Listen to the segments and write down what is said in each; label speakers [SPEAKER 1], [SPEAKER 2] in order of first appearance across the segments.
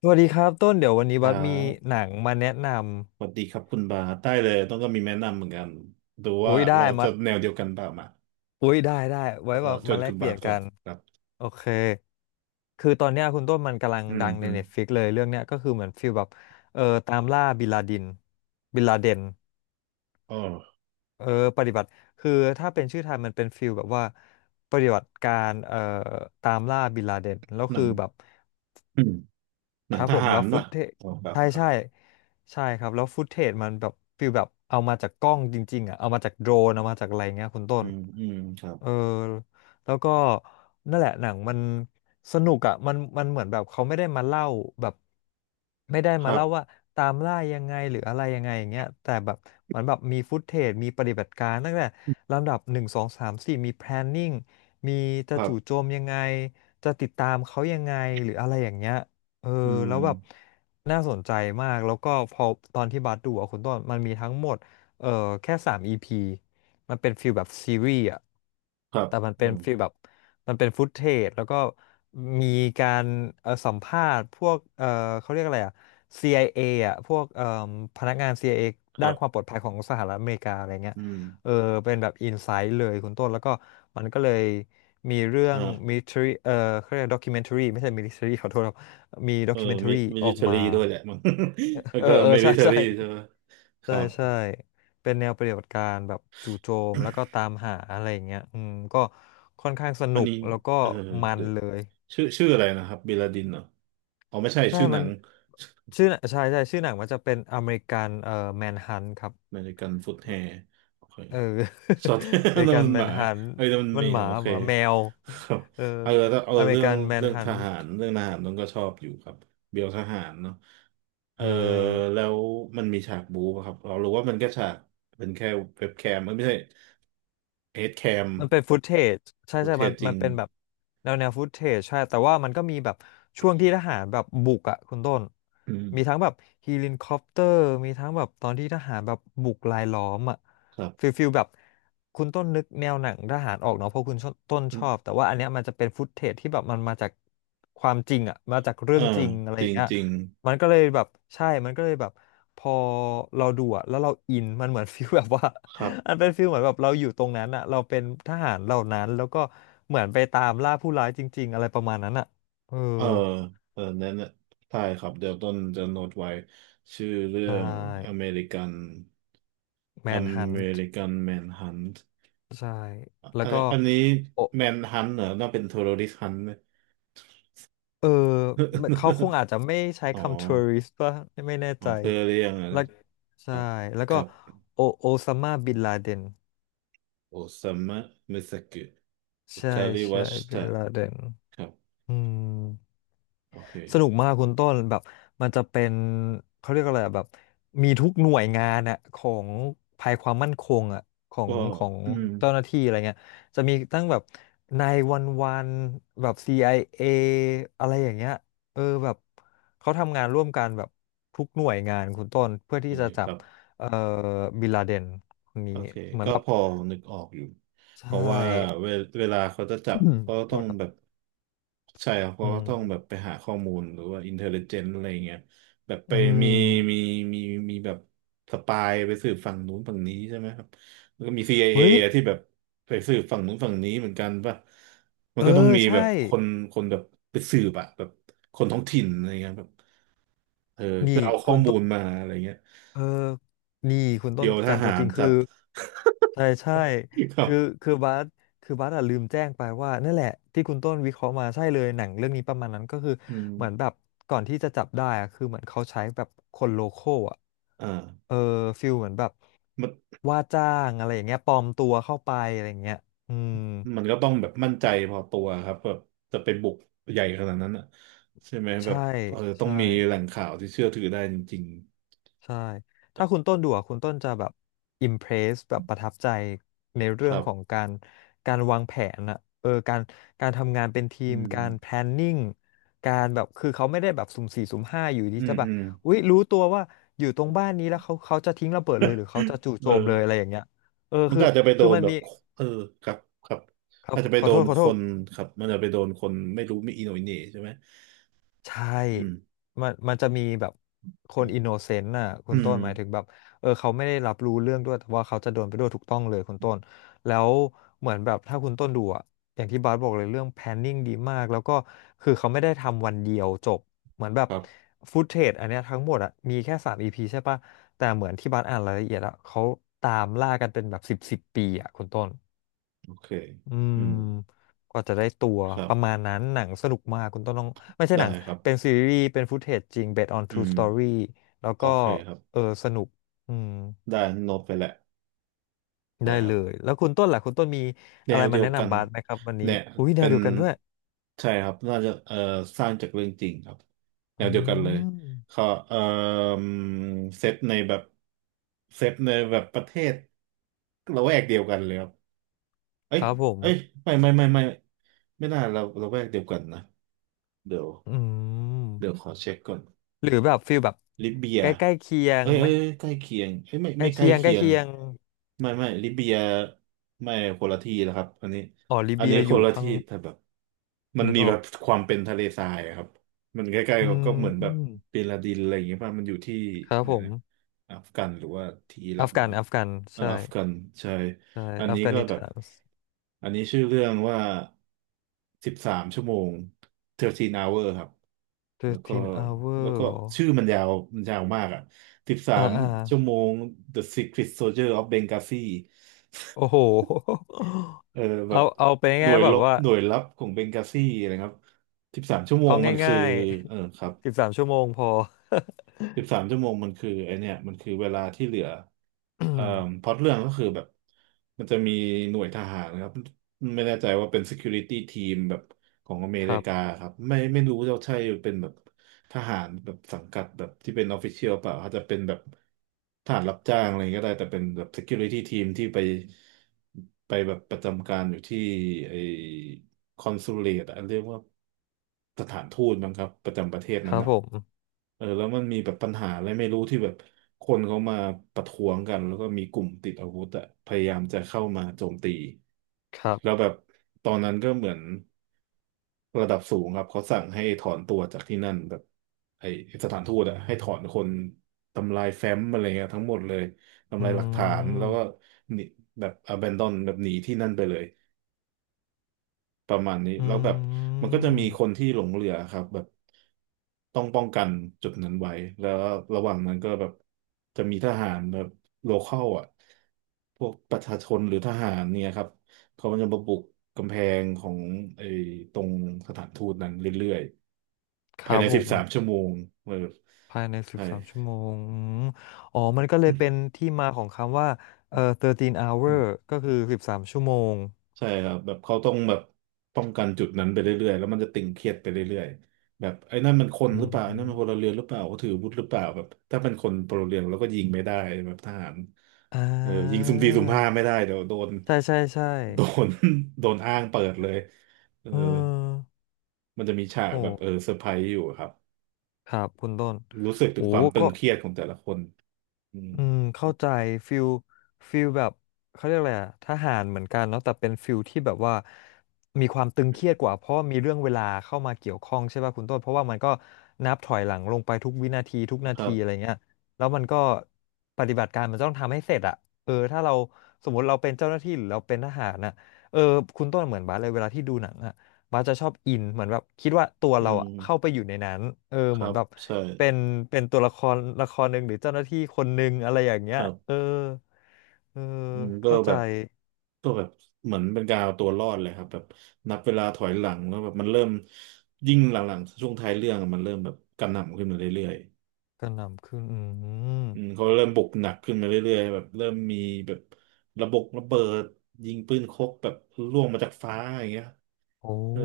[SPEAKER 1] สวัสดีครับต้นเดี๋ยววันนี้
[SPEAKER 2] ครั
[SPEAKER 1] บัสมี
[SPEAKER 2] บ
[SPEAKER 1] หนังมาแนะนำ
[SPEAKER 2] สวัสดีครับคุณบาสได้เลยต้องก็มีแนะนำเหมือนกันดู
[SPEAKER 1] โอ้
[SPEAKER 2] ว่า
[SPEAKER 1] ยได้
[SPEAKER 2] เราจะ
[SPEAKER 1] มา
[SPEAKER 2] แนวเดียวกันเปล่ามา
[SPEAKER 1] โอ้ยได้ได้ไว้
[SPEAKER 2] เออ
[SPEAKER 1] มา
[SPEAKER 2] เชิ
[SPEAKER 1] มา
[SPEAKER 2] ญ
[SPEAKER 1] แล
[SPEAKER 2] คุ
[SPEAKER 1] ก
[SPEAKER 2] ณ
[SPEAKER 1] เป
[SPEAKER 2] บา
[SPEAKER 1] ลี่ย
[SPEAKER 2] ส
[SPEAKER 1] น
[SPEAKER 2] ก่อ
[SPEAKER 1] กั
[SPEAKER 2] น
[SPEAKER 1] น
[SPEAKER 2] ครับ
[SPEAKER 1] โอเคคือตอนเนี้ยคุณต้นมันกำลัง
[SPEAKER 2] อืม
[SPEAKER 1] ดังใน
[SPEAKER 2] อืม
[SPEAKER 1] Netflix เลยเรื่องเนี้ยก็คือเหมือนฟีลแบบเออตามล่าบินลาดินบินลาเดน
[SPEAKER 2] อ๋อ
[SPEAKER 1] เออปฏิบัติคือถ้าเป็นชื่อไทยมันเป็นฟีลแบบว่าปฏิบัติการตามล่าบินลาเดนแล้ว
[SPEAKER 2] หนั
[SPEAKER 1] คือ
[SPEAKER 2] ง
[SPEAKER 1] แบบ
[SPEAKER 2] อืมห
[SPEAKER 1] ค
[SPEAKER 2] นัง
[SPEAKER 1] รับ
[SPEAKER 2] ท
[SPEAKER 1] ผม
[SPEAKER 2] หา
[SPEAKER 1] แล้
[SPEAKER 2] ร
[SPEAKER 1] วฟุ
[SPEAKER 2] ป่ะ
[SPEAKER 1] ตเทจ
[SPEAKER 2] อ๋อครับ
[SPEAKER 1] ใช่
[SPEAKER 2] ครับ
[SPEAKER 1] ใช่ใช่ครับแล้วฟุตเทจมันแบบฟิลแบบเอามาจากกล้องจริงๆอ่ะเอามาจากโดรนเอามาจากอะไรเงี้ยคุณต้
[SPEAKER 2] อื
[SPEAKER 1] น
[SPEAKER 2] มอืมครับ
[SPEAKER 1] เออแล้วก็นั่นแหละหนังมันสนุกอ่ะมันมันเหมือนแบบเขาไม่ได้มาเล่าแบบไม่ได้
[SPEAKER 2] ค
[SPEAKER 1] มา
[SPEAKER 2] รั
[SPEAKER 1] เล่าว่า
[SPEAKER 2] บ
[SPEAKER 1] ตามล่ายังไงหรืออะไรยังไงอย่างเงี้ยแต่แบบมันแบบมีฟุตเทจมีปฏิบัติการตั้งแต่ลำดับหนึ่งสองสามสี่มีแพลนนิ่งมีจะ
[SPEAKER 2] ครั
[SPEAKER 1] จู่โจ
[SPEAKER 2] บ
[SPEAKER 1] มยังไงจะติดตามเขายังไงหรืออะไรอย่างเงี้ย เออ
[SPEAKER 2] อื
[SPEAKER 1] แล้
[SPEAKER 2] ม
[SPEAKER 1] วแบบน่าสนใจมากแล้วก็พอตอนที่บัสดูอะคุณต้นมันมีทั้งหมดเออแค่สามอีพีมันเป็นฟิลแบบซีรีส์อะ
[SPEAKER 2] ครับ
[SPEAKER 1] แต่มัน
[SPEAKER 2] อื
[SPEAKER 1] เป็น
[SPEAKER 2] ม
[SPEAKER 1] ฟิลแบบมันเป็นฟุตเทจแล้วก็มีการเออสัมภาษณ์พวกเออเขาเรียกอะไรอะ CIA อเออะพวกเออพนักงาน CIA
[SPEAKER 2] ค
[SPEAKER 1] ด้า
[SPEAKER 2] รั
[SPEAKER 1] นความปลอด
[SPEAKER 2] บ
[SPEAKER 1] ภัยของสหรัฐอเมริกาอะไรเงี้ย
[SPEAKER 2] อืม
[SPEAKER 1] เออเป็นแบบอินไซต์เลยคุณต้นแล้วก็มันก็เลยมีเรื่อง
[SPEAKER 2] ฮะ
[SPEAKER 1] มิลิ t รีเออเขาเรียกด็อกิเมนทรีไม่ใช่มิลิ t รีขอโทษ มี
[SPEAKER 2] เอ
[SPEAKER 1] ด็อ
[SPEAKER 2] อ
[SPEAKER 1] กิเมนท r
[SPEAKER 2] มิ
[SPEAKER 1] รี
[SPEAKER 2] มิ
[SPEAKER 1] อ
[SPEAKER 2] ลิ
[SPEAKER 1] อก
[SPEAKER 2] เทอ
[SPEAKER 1] มา
[SPEAKER 2] รี่ด้วยแหละ มั้ง แล้ ว
[SPEAKER 1] เออ
[SPEAKER 2] ก็
[SPEAKER 1] เออ
[SPEAKER 2] มิลิ
[SPEAKER 1] ใช่
[SPEAKER 2] เทอ
[SPEAKER 1] ใช่
[SPEAKER 2] รี่ใช่ไหมค
[SPEAKER 1] ใช่
[SPEAKER 2] รับ
[SPEAKER 1] ใช่เป็นแนวปฏิบัติการแบบจู่โจมแล้วก็ตามหาอะไรอย่างเงี้ยอืมก็ค่อนข้างส
[SPEAKER 2] อั
[SPEAKER 1] นุ
[SPEAKER 2] น
[SPEAKER 1] ก
[SPEAKER 2] นี้
[SPEAKER 1] แล้วก็
[SPEAKER 2] เออ
[SPEAKER 1] มัน
[SPEAKER 2] เดี๋ยว
[SPEAKER 1] เลย
[SPEAKER 2] ชื่อชื่ออะไรนะครับบิลาดินเหรออ๋อไม่ใช่
[SPEAKER 1] ใช่
[SPEAKER 2] ชื่อหนั
[SPEAKER 1] มัน
[SPEAKER 2] ง
[SPEAKER 1] ชื่อหนังใช่ใช่ชื่อหนังมันจะเป็นอเมริกันแมนฮันครับ
[SPEAKER 2] นาฬิกันฟุตแฮร์โอเค
[SPEAKER 1] เออ
[SPEAKER 2] ช็อต
[SPEAKER 1] อ เมริ
[SPEAKER 2] นั่น
[SPEAKER 1] กัน
[SPEAKER 2] มัน
[SPEAKER 1] แม
[SPEAKER 2] ห
[SPEAKER 1] น
[SPEAKER 2] มา
[SPEAKER 1] ฮัน
[SPEAKER 2] เอ้ยนั่นมัน
[SPEAKER 1] มั
[SPEAKER 2] แม
[SPEAKER 1] นห
[SPEAKER 2] ว
[SPEAKER 1] มา
[SPEAKER 2] โอเค
[SPEAKER 1] หมาแมว
[SPEAKER 2] ครับ
[SPEAKER 1] เออ
[SPEAKER 2] เอาแล้วเอา
[SPEAKER 1] อเมริ
[SPEAKER 2] เรื่อ
[SPEAKER 1] กั
[SPEAKER 2] ง
[SPEAKER 1] นแมน
[SPEAKER 2] เรื่อง
[SPEAKER 1] ฮั
[SPEAKER 2] ท
[SPEAKER 1] น
[SPEAKER 2] หารเรื่องทหารน้องก็ชอบอยู่ครับเบลทหารเนาะเอ
[SPEAKER 1] เอ
[SPEAKER 2] อ
[SPEAKER 1] อ
[SPEAKER 2] แล้วมันมีฉากบู๊ป่ะครับ เรารู้ว่ามันแค่ฉาก เป็นแค่เว็บแคมเอ้ยไม่ใช่เฮดแคม
[SPEAKER 1] มันเป็นฟุตเทจใช่
[SPEAKER 2] ฟุต
[SPEAKER 1] ใช่
[SPEAKER 2] เท
[SPEAKER 1] มั
[SPEAKER 2] จ
[SPEAKER 1] น
[SPEAKER 2] จริ
[SPEAKER 1] มั
[SPEAKER 2] ง
[SPEAKER 1] นเป็นแบบแนวแนวฟุตเทจใช่แต่ว่ามันก็มีแบบช่วงที่ทหารแบบบุกอ่ะคุณต้น
[SPEAKER 2] อืม
[SPEAKER 1] มีทั้งแบบเฮลิคอปเตอร์มีทั้งแบบตอนที่ทหารแบบบุกลายล้อมอ่ะ
[SPEAKER 2] ครั
[SPEAKER 1] ฟิล
[SPEAKER 2] บ
[SPEAKER 1] ฟิลแบบคุณต้นนึกแนวหนังทหารออกเนาะเพราะคุณชอบต้น
[SPEAKER 2] อื
[SPEAKER 1] ช
[SPEAKER 2] ม
[SPEAKER 1] อบแต่ว่าอันเนี้ยมันจะเป็นฟุตเทจที่แบบมันมาจากความจริงอ่ะมาจาก
[SPEAKER 2] เอ
[SPEAKER 1] เรื่อ
[SPEAKER 2] อ
[SPEAKER 1] งจริงอะไร
[SPEAKER 2] จ
[SPEAKER 1] อ
[SPEAKER 2] ริ
[SPEAKER 1] ย่าง
[SPEAKER 2] ง
[SPEAKER 1] เงี้ย
[SPEAKER 2] จริง
[SPEAKER 1] มันก็เลยแบบใช่มันก็เลยแบบพอเราดูอะแล้วเราอินมันเหมือน ฟีลแบบว่า
[SPEAKER 2] ครั
[SPEAKER 1] อัน
[SPEAKER 2] บ
[SPEAKER 1] เป็นฟีลเหมือนแบบเราอยู่ตรงนั้นอ่ะเราเป็นทหารเหล่านั้นแล้วก็เหมือนไปตามล่าผู้ร้ายจริงๆอะไรประมาณนั้นอ่ะเออ
[SPEAKER 2] เออเออนั่นน่ะใช่ครับเดี๋ยวต้นจะโน้ตไว้ชื่อเรื่
[SPEAKER 1] ได
[SPEAKER 2] องอ
[SPEAKER 1] ้
[SPEAKER 2] เมริกัน
[SPEAKER 1] แม
[SPEAKER 2] อ
[SPEAKER 1] นฮัน
[SPEAKER 2] เม
[SPEAKER 1] ต์
[SPEAKER 2] ริกันแมนฮันต์
[SPEAKER 1] ใช่แล้
[SPEAKER 2] อั
[SPEAKER 1] ว
[SPEAKER 2] น
[SPEAKER 1] ก็
[SPEAKER 2] อันนี้
[SPEAKER 1] โอ
[SPEAKER 2] แมนฮันต์เหรอน่าเป็นเทอร์ริสต์ฮันต์เนี่ย
[SPEAKER 1] เออเขาคงอาจ จะไม่ใช้
[SPEAKER 2] อ๋อ
[SPEAKER 1] คำทัวริสต์ป่ะไม่แน่
[SPEAKER 2] อ๋อ
[SPEAKER 1] ใจ
[SPEAKER 2] เพื่อเรียกอะ
[SPEAKER 1] แล้
[SPEAKER 2] นะ
[SPEAKER 1] ว
[SPEAKER 2] ค
[SPEAKER 1] ใช่
[SPEAKER 2] รับ
[SPEAKER 1] แล้ว
[SPEAKER 2] ค
[SPEAKER 1] ก็
[SPEAKER 2] รับ
[SPEAKER 1] โอโอซามาบินลาเดน
[SPEAKER 2] โอซามะมิซากุ
[SPEAKER 1] ใช่
[SPEAKER 2] คาริ
[SPEAKER 1] ใช่
[SPEAKER 2] วัช
[SPEAKER 1] บิน
[SPEAKER 2] ตะ
[SPEAKER 1] ลาเดน
[SPEAKER 2] ครับ
[SPEAKER 1] อืม
[SPEAKER 2] โอเค
[SPEAKER 1] สนุกมากคุณต้นแบบมันจะเป็นเขาเรียกอะไรอะแบบมีทุกหน่วยงานอะของภายความมั่นคงอะของ
[SPEAKER 2] ก็
[SPEAKER 1] ของ
[SPEAKER 2] อืม
[SPEAKER 1] เจ้าหน้าที่อะไรเงี้ยจะมีตั้งแบบนายวันวันแบบ CIA อเออะไรอย่างเงี้ยเออแบบเขาทำงานร่วมกันแบบทุกหน่วยงานคุณต้นเพื่อ
[SPEAKER 2] โอ
[SPEAKER 1] ที่
[SPEAKER 2] เค
[SPEAKER 1] จะจั
[SPEAKER 2] ค
[SPEAKER 1] บ
[SPEAKER 2] รับ
[SPEAKER 1] เอ่อบินลาเดนคน
[SPEAKER 2] โอ
[SPEAKER 1] นี้
[SPEAKER 2] เค
[SPEAKER 1] เหมือน
[SPEAKER 2] ก็
[SPEAKER 1] แบบ
[SPEAKER 2] พอนึกออกอยู่
[SPEAKER 1] ใช
[SPEAKER 2] เพราะว่า
[SPEAKER 1] ่
[SPEAKER 2] เวเวลาเขาจะจั
[SPEAKER 1] อื
[SPEAKER 2] บ
[SPEAKER 1] ม
[SPEAKER 2] ก็
[SPEAKER 1] โท
[SPEAKER 2] ต้อง
[SPEAKER 1] ษครับ
[SPEAKER 2] แบบใช่ครับ
[SPEAKER 1] อื
[SPEAKER 2] เขาก็
[SPEAKER 1] ม
[SPEAKER 2] ต้องแบบไปหาข้อมูลหรือว่าอินเทลเจนอะไรเงี้ยแบบไป
[SPEAKER 1] อื
[SPEAKER 2] มีมี
[SPEAKER 1] ม
[SPEAKER 2] มีมีแบบสปายไปสืบฝั่งนู้นฝั่งนี้ใช่ไหมครับแล้วก็มี CIA อ
[SPEAKER 1] เฮ้ย
[SPEAKER 2] เออะที่แบบไปสืบฝั่งนู้นฝั่งนี้เหมือนกันป่ะมั
[SPEAKER 1] เอ
[SPEAKER 2] นก็ต้อง
[SPEAKER 1] อ
[SPEAKER 2] มีแบ
[SPEAKER 1] ใช่
[SPEAKER 2] บคนคนแบบไปสืบอะแบบคนท้องถิ่นอะไรเงี้ยแบบเออ
[SPEAKER 1] นี่
[SPEAKER 2] เพื่อเอาข้
[SPEAKER 1] คุ
[SPEAKER 2] อ
[SPEAKER 1] ณ
[SPEAKER 2] มู
[SPEAKER 1] ต้น
[SPEAKER 2] ลมาอะไรเงี้ย
[SPEAKER 1] เออนี่คุณต้
[SPEAKER 2] เดี๋
[SPEAKER 1] น
[SPEAKER 2] ยวท
[SPEAKER 1] แฟนตั
[SPEAKER 2] หา
[SPEAKER 1] วจ
[SPEAKER 2] ร
[SPEAKER 1] ริง
[SPEAKER 2] จั
[SPEAKER 1] คื
[SPEAKER 2] ด
[SPEAKER 1] อใช่ใช่
[SPEAKER 2] ครั
[SPEAKER 1] คื
[SPEAKER 2] บ
[SPEAKER 1] อคือบาสคือบาสอะลืมแจ้งไปว่านั่นแหละที่คุณต้นวิเคราะห์มาใช่เลยหนังเรื่องนี้ประมาณนั้นก็คือ
[SPEAKER 2] อืม
[SPEAKER 1] เหมือนแบบก่อนที่จะจับได้อะคือเหมือนเขาใช้แบบคนโลคอลอะ
[SPEAKER 2] อ่
[SPEAKER 1] เออ
[SPEAKER 2] า
[SPEAKER 1] ฟิลเหมือนแบบ
[SPEAKER 2] มัน
[SPEAKER 1] ว่าจ้างอะไรอย่างเงี้ยปลอมตัวเข้าไปอะไรอย่างเงี้ยอืม
[SPEAKER 2] มันก็ต้องแบบมั่นใจพอตัวครับแบบจะไปบุกใหญ่ขนาดนั้นอ่ะใช่ไหมแบบ
[SPEAKER 1] ใช่
[SPEAKER 2] เออต้อง
[SPEAKER 1] ใช่
[SPEAKER 2] มีแหล่งข่าวที่เชื่อถือได้จริง
[SPEAKER 1] ใช่ถ้าคุณต้นดูอะคุณต้นจะแบบอิมเพรสแบบประทับใจใน
[SPEAKER 2] ๆค
[SPEAKER 1] เรื่อง
[SPEAKER 2] รับ
[SPEAKER 1] ของการการวางแผนอะเออการการทำงานเป็นที
[SPEAKER 2] อื
[SPEAKER 1] ม
[SPEAKER 2] ม
[SPEAKER 1] การ planning การแบบคือเขาไม่ได้แบบสุ่มสี่สุ่มห้าอยู่ดี
[SPEAKER 2] อืม
[SPEAKER 1] จะแบ
[SPEAKER 2] อื
[SPEAKER 1] บ
[SPEAKER 2] ม
[SPEAKER 1] อุ๊ยรู้ตัวว่าอยู่ตรงบ้านนี้แล้วเขาเขาจะทิ้งระเบิดเลยหรือเขาจะจู่โจ
[SPEAKER 2] เออ
[SPEAKER 1] มเลยอะไรอย่างเงี้ยเออ
[SPEAKER 2] มัน
[SPEAKER 1] คื
[SPEAKER 2] ก็
[SPEAKER 1] อ
[SPEAKER 2] อาจจะไปโด
[SPEAKER 1] คือ
[SPEAKER 2] น
[SPEAKER 1] มัน
[SPEAKER 2] แบบ
[SPEAKER 1] มี
[SPEAKER 2] เออครับครับ
[SPEAKER 1] ครับ
[SPEAKER 2] อาจจะไป
[SPEAKER 1] ขอ
[SPEAKER 2] โด
[SPEAKER 1] โท
[SPEAKER 2] น
[SPEAKER 1] ษขอ
[SPEAKER 2] ค
[SPEAKER 1] โทษ
[SPEAKER 2] นครับมันจะไปโดนคนไม่รู้มีอีโหน่อีเหน่ใช่ไหม
[SPEAKER 1] ใช
[SPEAKER 2] อืม
[SPEAKER 1] ่มันมันจะมีแบบคนอินโนเซนต์น่ะคุ
[SPEAKER 2] อื
[SPEAKER 1] ณต้
[SPEAKER 2] ม
[SPEAKER 1] นหมายถึงแบบเออเขาไม่ได้รับรู้เรื่องด้วยแต่ว่าเขาจะโดนไปด้วยถูกต้องเลยคุณต้นแล้วเหมือนแบบถ้าคุณต้นดูอ่ะอย่างที่บาสบอกเลยเรื่อง planning ดีมากแล้วก็คือเขาไม่ได้ทำวันเดียวจบเหมือนแบบ
[SPEAKER 2] ครับ
[SPEAKER 1] ฟุตเทจอันเนี้ยทั้งหมดอ่ะมีแค่สามอีพีใช่ปะแต่เหมือนที่บาสอ่านรายละเอียดอ่ะเขาตามล่ากันเป็นแบบสิบปีอ่ะคุณต้น
[SPEAKER 2] โอเค
[SPEAKER 1] อื
[SPEAKER 2] อื
[SPEAKER 1] ม
[SPEAKER 2] ม
[SPEAKER 1] กว่าจะได้ตัว
[SPEAKER 2] ครั
[SPEAKER 1] ประมา
[SPEAKER 2] บ
[SPEAKER 1] ณนั้นหนังสนุกมากคุณต้องไม่ใช่
[SPEAKER 2] ได้
[SPEAKER 1] หนัง
[SPEAKER 2] ครับ
[SPEAKER 1] เป็นซีรีส์เป็นฟุตเทจจริง based on
[SPEAKER 2] อื
[SPEAKER 1] true
[SPEAKER 2] ม
[SPEAKER 1] story แล้ว
[SPEAKER 2] โอ
[SPEAKER 1] ก็
[SPEAKER 2] เคครั
[SPEAKER 1] เอ
[SPEAKER 2] บ
[SPEAKER 1] อสนุกอืม
[SPEAKER 2] ได้โน้ตไปแหละได้
[SPEAKER 1] ได้
[SPEAKER 2] ครั
[SPEAKER 1] เล
[SPEAKER 2] บ
[SPEAKER 1] ยแล้วคุณต้นล่ะคุณต้นมี
[SPEAKER 2] แน
[SPEAKER 1] อะไร
[SPEAKER 2] วเดี
[SPEAKER 1] มา
[SPEAKER 2] ยว
[SPEAKER 1] แนะ
[SPEAKER 2] กัน
[SPEAKER 1] นำบาสไหมครับวันนี้
[SPEAKER 2] เนี่ย
[SPEAKER 1] อุ้ยแน
[SPEAKER 2] เป็
[SPEAKER 1] ว
[SPEAKER 2] น
[SPEAKER 1] เดียวกันด้วย
[SPEAKER 2] ใช่ครับน่าจะสร้างจากเรื่องจริงครับแนว
[SPEAKER 1] อื
[SPEAKER 2] เดียวกันเลย
[SPEAKER 1] ม
[SPEAKER 2] เขาเซตในแบบเซตในแบบประเทศละแวกเดียวกันเลยครับเอ้
[SPEAKER 1] ค
[SPEAKER 2] ย
[SPEAKER 1] รับผม
[SPEAKER 2] เอ้ยไม่ไม่ไม่ไม่ไม่น่าเราละแวกเดียวกันนะ
[SPEAKER 1] อืม
[SPEAKER 2] เดี๋ยวขอเช็คก่อน
[SPEAKER 1] หรือแบบฟิลแบบ
[SPEAKER 2] ลิเบีย
[SPEAKER 1] ใกล้ใกล้เคียง
[SPEAKER 2] เอ้ย
[SPEAKER 1] ไหม
[SPEAKER 2] เอ้ยเอ้ยใกล้เคียงเอ้ยไม่
[SPEAKER 1] ใกล้
[SPEAKER 2] ไม่ใกล้
[SPEAKER 1] เคียงใก
[SPEAKER 2] เคี
[SPEAKER 1] ล้
[SPEAKER 2] ยง
[SPEAKER 1] เคียง
[SPEAKER 2] ไม่ไม่ลิเบียไม่คนละที่แล้วครับอันนี้
[SPEAKER 1] อ๋อลิ
[SPEAKER 2] อัน
[SPEAKER 1] เบี
[SPEAKER 2] นี้
[SPEAKER 1] ย
[SPEAKER 2] ค
[SPEAKER 1] อ
[SPEAKER 2] น
[SPEAKER 1] ยู่
[SPEAKER 2] ละ
[SPEAKER 1] ข้าง
[SPEAKER 2] ที่แต่แบบมัน
[SPEAKER 1] นึก
[SPEAKER 2] มี
[SPEAKER 1] ออ
[SPEAKER 2] แบ
[SPEAKER 1] ก
[SPEAKER 2] บความเป็นทะเลทรายอะครับมันใกล้
[SPEAKER 1] อื
[SPEAKER 2] ๆกับก็เหมือนแบบ
[SPEAKER 1] ม
[SPEAKER 2] เป็นลาดินอะไรอย่างเงี้ยป่ะมันอยู่ที่
[SPEAKER 1] ครั
[SPEAKER 2] ที่
[SPEAKER 1] บ
[SPEAKER 2] ไหน
[SPEAKER 1] ผม
[SPEAKER 2] นะอัฟกันหรือว่าที่อิรั
[SPEAKER 1] อั
[SPEAKER 2] ก
[SPEAKER 1] ฟ
[SPEAKER 2] นะ
[SPEAKER 1] กัน
[SPEAKER 2] ครับ
[SPEAKER 1] อัฟกัน
[SPEAKER 2] เออ
[SPEAKER 1] ใช่
[SPEAKER 2] อัฟกันใช่
[SPEAKER 1] ใช่
[SPEAKER 2] อัน
[SPEAKER 1] อัฟ
[SPEAKER 2] นี้
[SPEAKER 1] กา
[SPEAKER 2] ก็
[SPEAKER 1] นิส
[SPEAKER 2] แบบ
[SPEAKER 1] ถาน
[SPEAKER 2] อันนี้ชื่อเรื่องว่าสิบสามชั่วโมง13 hour ครับ แล้วก็
[SPEAKER 1] 13 hour
[SPEAKER 2] แล้วก็
[SPEAKER 1] เหรอ
[SPEAKER 2] ชื่อมันยาวมันยาวมากอ่ะสิบสา
[SPEAKER 1] อ่า
[SPEAKER 2] ม
[SPEAKER 1] อ่า
[SPEAKER 2] ชั่วโมง The Secret Soldier of Benghazi
[SPEAKER 1] โอ้โห
[SPEAKER 2] เออ แบ
[SPEAKER 1] เอา
[SPEAKER 2] บ
[SPEAKER 1] เอาไป
[SPEAKER 2] หน่
[SPEAKER 1] ง่า
[SPEAKER 2] ว
[SPEAKER 1] ย
[SPEAKER 2] ย
[SPEAKER 1] ๆแบ
[SPEAKER 2] ร
[SPEAKER 1] บ
[SPEAKER 2] บ
[SPEAKER 1] ว่า
[SPEAKER 2] หน่วยลับของเบงกาซีอะไรครับสิบสามชั่วโม
[SPEAKER 1] เอา
[SPEAKER 2] งมันคือ
[SPEAKER 1] ง่าย
[SPEAKER 2] เออ
[SPEAKER 1] ๆ
[SPEAKER 2] ครับ
[SPEAKER 1] 13ชั่วโมงพอ
[SPEAKER 2] สิบสามชั่วโมงมันคือไอเนี่ยมันคือเวลาที่เหลือ
[SPEAKER 1] อื
[SPEAKER 2] เอ่อ
[SPEAKER 1] ม
[SPEAKER 2] พล็อตเรื่องก็คือแบบมันจะมีหน่วยทหารครับไม่แน่ใจว่าเป็น security team แบบของอเม
[SPEAKER 1] ค
[SPEAKER 2] ริ
[SPEAKER 1] รั
[SPEAKER 2] กา
[SPEAKER 1] บ
[SPEAKER 2] ครับไม่ไม่รู้ว่าใช่เป็นแบบทหารแบบสังกัดแบบที่เป็น official เปล่าอาจจะเป็นแบบทหารรับจ้างอะไรก็ได้แต่เป็นแบบ security team ที่ไปไปแบบประจำการอยู่ที่ไอคอนซูเลตอะเรียกว่า สถานทูตมั้งครับประจำประเทศ
[SPEAKER 1] ค
[SPEAKER 2] นั้
[SPEAKER 1] รั
[SPEAKER 2] น
[SPEAKER 1] บ
[SPEAKER 2] นะ
[SPEAKER 1] ผม
[SPEAKER 2] เออแล้วมันมีแบบปัญหาอะไรไม่รู้ที่แบบคนเขามาประท้วงกันแล้วก็มีกลุ่มติดอาวุธอะพยายามจะเข้ามาโจมตี
[SPEAKER 1] ครั
[SPEAKER 2] แล้ว
[SPEAKER 1] บ
[SPEAKER 2] แบบตอนนั้นก็เหมือนระดับสูงครับเขาสั่งให้ถอนตัวจากที่นั่นแบบไอ้สถานทูตอะให้ถอนคนทำลายแฟ้มอะไรเงี้ยทั้งหมดเลย
[SPEAKER 1] อื
[SPEAKER 2] ทำลายหลักฐานแล้วก็
[SPEAKER 1] ม
[SPEAKER 2] หนีแบบ abandon แบบหนีที่นั่นไปเลย ประมาณนี้
[SPEAKER 1] อ
[SPEAKER 2] แล้วแบบ
[SPEAKER 1] ื
[SPEAKER 2] มันก็จะมี
[SPEAKER 1] ม
[SPEAKER 2] คนที่หลงเหลือครับแบบต้องป้องกันจุดนั้นไว้แล้วระหว่างนั้นก็แบบจะมีทหารแบบโลคอลอ่ะพวกประชาชนหรือทหารเนี่ยครับเขามันจะมาบุกกำแพงของไอ้ตรงสถานทูตนั้นเรื่อยๆ
[SPEAKER 1] ค
[SPEAKER 2] ภาย
[SPEAKER 1] รั
[SPEAKER 2] ใน
[SPEAKER 1] บผ
[SPEAKER 2] สิบ
[SPEAKER 1] ม
[SPEAKER 2] สามชั่วโมงเลยแบบ
[SPEAKER 1] ภายใน
[SPEAKER 2] ใช่
[SPEAKER 1] 13ชั่วโมงอืมอ๋อมันก็เลยเป็นที่มาของคำว่า13 hour ก็คือ13ชั่วโมง
[SPEAKER 2] ใช่ครับแบบเขาต้องแบบป้องกันจุดนั้นไปเรื่อยๆแล้วมันจะตึงเครียดไปเรื่อยๆแบบไอ้นั่นมันคน
[SPEAKER 1] อื
[SPEAKER 2] หรือเปล่าไอ้นั่นมันพล
[SPEAKER 1] ม
[SPEAKER 2] เรือนหรือเปล่าเขาถืออาวุธหรือเปล่าแบบถ้าเป็นคนพลเรือนเราก็ยิงไม่ได้แบบทหาร
[SPEAKER 1] อ่
[SPEAKER 2] เออยิงสุ่
[SPEAKER 1] า
[SPEAKER 2] มสี่สุ่มห้าไม่ได้เดี๋ยวโดน
[SPEAKER 1] ใช่ใช่ใช่
[SPEAKER 2] โดน โดนอ้างเปิดเลยเออ
[SPEAKER 1] เออ
[SPEAKER 2] มันจะมีฉาก
[SPEAKER 1] โอ้
[SPEAKER 2] แบบเออเซอร์ไพรส์อยู่ครับ
[SPEAKER 1] ครับคุณต้น
[SPEAKER 2] รู้สึกถึง
[SPEAKER 1] โอ้
[SPEAKER 2] ความตึ
[SPEAKER 1] ก็
[SPEAKER 2] งเครียดของแต่ละคนอืม
[SPEAKER 1] อืมเข้าใจฟิลฟิลแบบเขาเรียกอะไรอะทหารเหมือนกันเนาะแต่เป็นฟิลที่แบบว่ามีความตึงเครียดกว่าเพราะมีเรื่องเวลาเข้ามาเกี่ยวข้องใช่ป่ะคุณต้นเพราะว่ามันก็นับถอยหลังลงไปทุกวินาทีทุกนา
[SPEAKER 2] ครั
[SPEAKER 1] ทีอะไร
[SPEAKER 2] บ
[SPEAKER 1] เงี้ยแล้วมันก็ปฏิบัติการมันต้องทำให้เสร็จอะเออถ้าเราสมมติเราเป็นเจ้าหน้าที่หรือเราเป็นทหารน่ะเออคุณต้นเหมือนบาสเลยเวลาที่ดูหนังอะ บาสจะชอบอินเหมือนแบบคิดว่าตัว
[SPEAKER 2] อื
[SPEAKER 1] เรา
[SPEAKER 2] ม
[SPEAKER 1] อะเข้าไปอยู่ในนั้นเออ
[SPEAKER 2] ค
[SPEAKER 1] เห
[SPEAKER 2] รั
[SPEAKER 1] มือน
[SPEAKER 2] บ
[SPEAKER 1] แบบ
[SPEAKER 2] ใช่
[SPEAKER 1] เป็นเป็นตัวละครหนึ่งหรือเจ้าหน้าที่คนหนึ่งอะไรอย่างเงี้
[SPEAKER 2] ค
[SPEAKER 1] ย
[SPEAKER 2] รั
[SPEAKER 1] เออ
[SPEAKER 2] บ
[SPEAKER 1] เออ
[SPEAKER 2] อืมก็
[SPEAKER 1] เข้า
[SPEAKER 2] แบ
[SPEAKER 1] ใจ
[SPEAKER 2] บก็แบบเหมือนเป็นการเอาตัวรอดเลยครับแบบนับเวลาถอยหลังแล้วแบบมันเริ่มยิ่งหลังๆช่วงท้ายเรื่องอะมันเริ่มแบบกระหน่ำขึ้นมาเรื่อย
[SPEAKER 1] กระหน่ำขึ้นอืม
[SPEAKER 2] ๆอืมเขาเริ่มบุกหนักขึ้นมาเรื่อยๆแบบเริ่มมีแบบระบบระเบิดยิงปืนคกแบบล่วงมาจากฟ้าอย่างเงี้ย
[SPEAKER 1] โอ้
[SPEAKER 2] เออ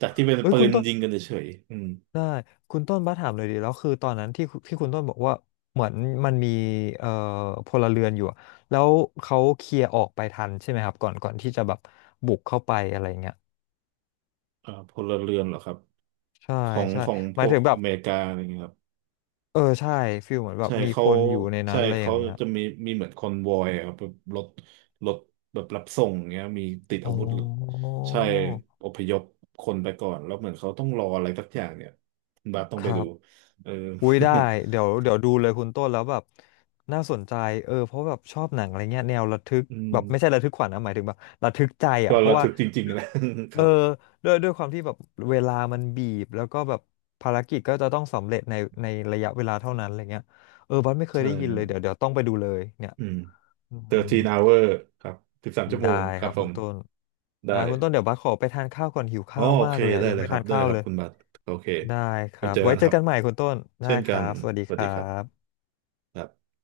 [SPEAKER 2] จากที่เป็น
[SPEAKER 1] เอ้ย
[SPEAKER 2] ปื
[SPEAKER 1] คุณ
[SPEAKER 2] น
[SPEAKER 1] ต้น
[SPEAKER 2] ยิงกันเฉยๆอืม
[SPEAKER 1] ได้คุณต้นบ้าสถามเลยดีแล้วคือตอนนั้นที่คุณต้นบอกว่าเหมือนมันมีเอ่อพลเรือนอยู่อะแล้วเขาเคลียร์ออกไปทันใช่ไหมครับก่อนที่จะแบบบุกเข้าไปอะไรเงี้ย
[SPEAKER 2] อ่าพลเรือนเหรอครับ
[SPEAKER 1] ใช่
[SPEAKER 2] ของ
[SPEAKER 1] ใช่
[SPEAKER 2] ของ
[SPEAKER 1] ห
[SPEAKER 2] พ
[SPEAKER 1] มาย
[SPEAKER 2] วก
[SPEAKER 1] ถึงแบ
[SPEAKER 2] อ
[SPEAKER 1] บ
[SPEAKER 2] เมริกาอะไรอย่างเงี้ยครับ
[SPEAKER 1] เออใช่ฟิลเหมือนแบบ
[SPEAKER 2] ใช่
[SPEAKER 1] มี
[SPEAKER 2] เขา
[SPEAKER 1] คนอยู่ในนั้
[SPEAKER 2] ใช่
[SPEAKER 1] นอะไรอ
[SPEAKER 2] เขา
[SPEAKER 1] ย่างเงี้ย
[SPEAKER 2] จะมีมีเหมือนคอนวอยอะครับแบบรถรถแบบรับส่งเงี้ยมีติด
[SPEAKER 1] อ๋
[SPEAKER 2] อา
[SPEAKER 1] อ
[SPEAKER 2] วุธใช่อพยพคนไปก่อนแล้วเหมือนเขาต้องรออะไรสักอย่างเนี่ยคุณบาสต้อง
[SPEAKER 1] ค
[SPEAKER 2] ไป
[SPEAKER 1] รั
[SPEAKER 2] ดู
[SPEAKER 1] บ
[SPEAKER 2] เออ
[SPEAKER 1] อุ้ยได้ เดี๋ยวดูเลยคุณต้นแล้วแบบน่าสนใจเออเพราะแบบชอบหนังอะไรเงี้ยแนวระทึก
[SPEAKER 2] อืม
[SPEAKER 1] แบบไม่ใช่ระทึกขวัญนะหมายถึงแบบระทึกใจ
[SPEAKER 2] ก็
[SPEAKER 1] อ่ะเพราะ
[SPEAKER 2] ระ
[SPEAKER 1] ว่า
[SPEAKER 2] ทึกจริงๆนะค
[SPEAKER 1] เออ
[SPEAKER 2] รับ
[SPEAKER 1] ด้วยความที่แบบเวลามันบีบแล้วก็แบบภารกิจก็จะต้องสำเร็จในระยะเวลาเท่านั้นอะไรเงี้ยเออบัสไม่เคย
[SPEAKER 2] ใช่
[SPEAKER 1] ได้ยิ
[SPEAKER 2] ค
[SPEAKER 1] น
[SPEAKER 2] รั
[SPEAKER 1] เลยเดี๋ยว
[SPEAKER 2] บ
[SPEAKER 1] เดี๋ยวต้องไปดูเลยเนี่ย
[SPEAKER 2] อืม
[SPEAKER 1] อืม
[SPEAKER 2] 13 hour ครับ13ชั่วโม
[SPEAKER 1] ได้
[SPEAKER 2] งค
[SPEAKER 1] ค
[SPEAKER 2] รับ
[SPEAKER 1] รับ
[SPEAKER 2] ผ
[SPEAKER 1] คุณ
[SPEAKER 2] ม
[SPEAKER 1] ต้น
[SPEAKER 2] ได้
[SPEAKER 1] ได้คุณต้นเดี๋ยวบัสขอไปทานข้าวก่อนหิว
[SPEAKER 2] อ๋อ
[SPEAKER 1] ข้าว
[SPEAKER 2] โอ
[SPEAKER 1] มา
[SPEAKER 2] เค
[SPEAKER 1] กเลยอะ
[SPEAKER 2] ได้
[SPEAKER 1] ยัง
[SPEAKER 2] เลย
[SPEAKER 1] ไม่
[SPEAKER 2] ครั
[SPEAKER 1] ทา
[SPEAKER 2] บ
[SPEAKER 1] น
[SPEAKER 2] ได้เล
[SPEAKER 1] ข้า
[SPEAKER 2] ย
[SPEAKER 1] ว
[SPEAKER 2] ครั
[SPEAKER 1] เล
[SPEAKER 2] บ
[SPEAKER 1] ย
[SPEAKER 2] คุณบัตรโอเค
[SPEAKER 1] ได้ค
[SPEAKER 2] ไป
[SPEAKER 1] รับ
[SPEAKER 2] เจอ
[SPEAKER 1] ไว้
[SPEAKER 2] กัน
[SPEAKER 1] เจ
[SPEAKER 2] ค
[SPEAKER 1] อ
[SPEAKER 2] รับ
[SPEAKER 1] กันใหม่คุณต้นได้
[SPEAKER 2] เช่น
[SPEAKER 1] ค
[SPEAKER 2] กั
[SPEAKER 1] รั
[SPEAKER 2] น
[SPEAKER 1] บสวัสดี
[SPEAKER 2] ส
[SPEAKER 1] ค
[SPEAKER 2] วัสดี
[SPEAKER 1] รั
[SPEAKER 2] ครับ
[SPEAKER 1] บ
[SPEAKER 2] ครับ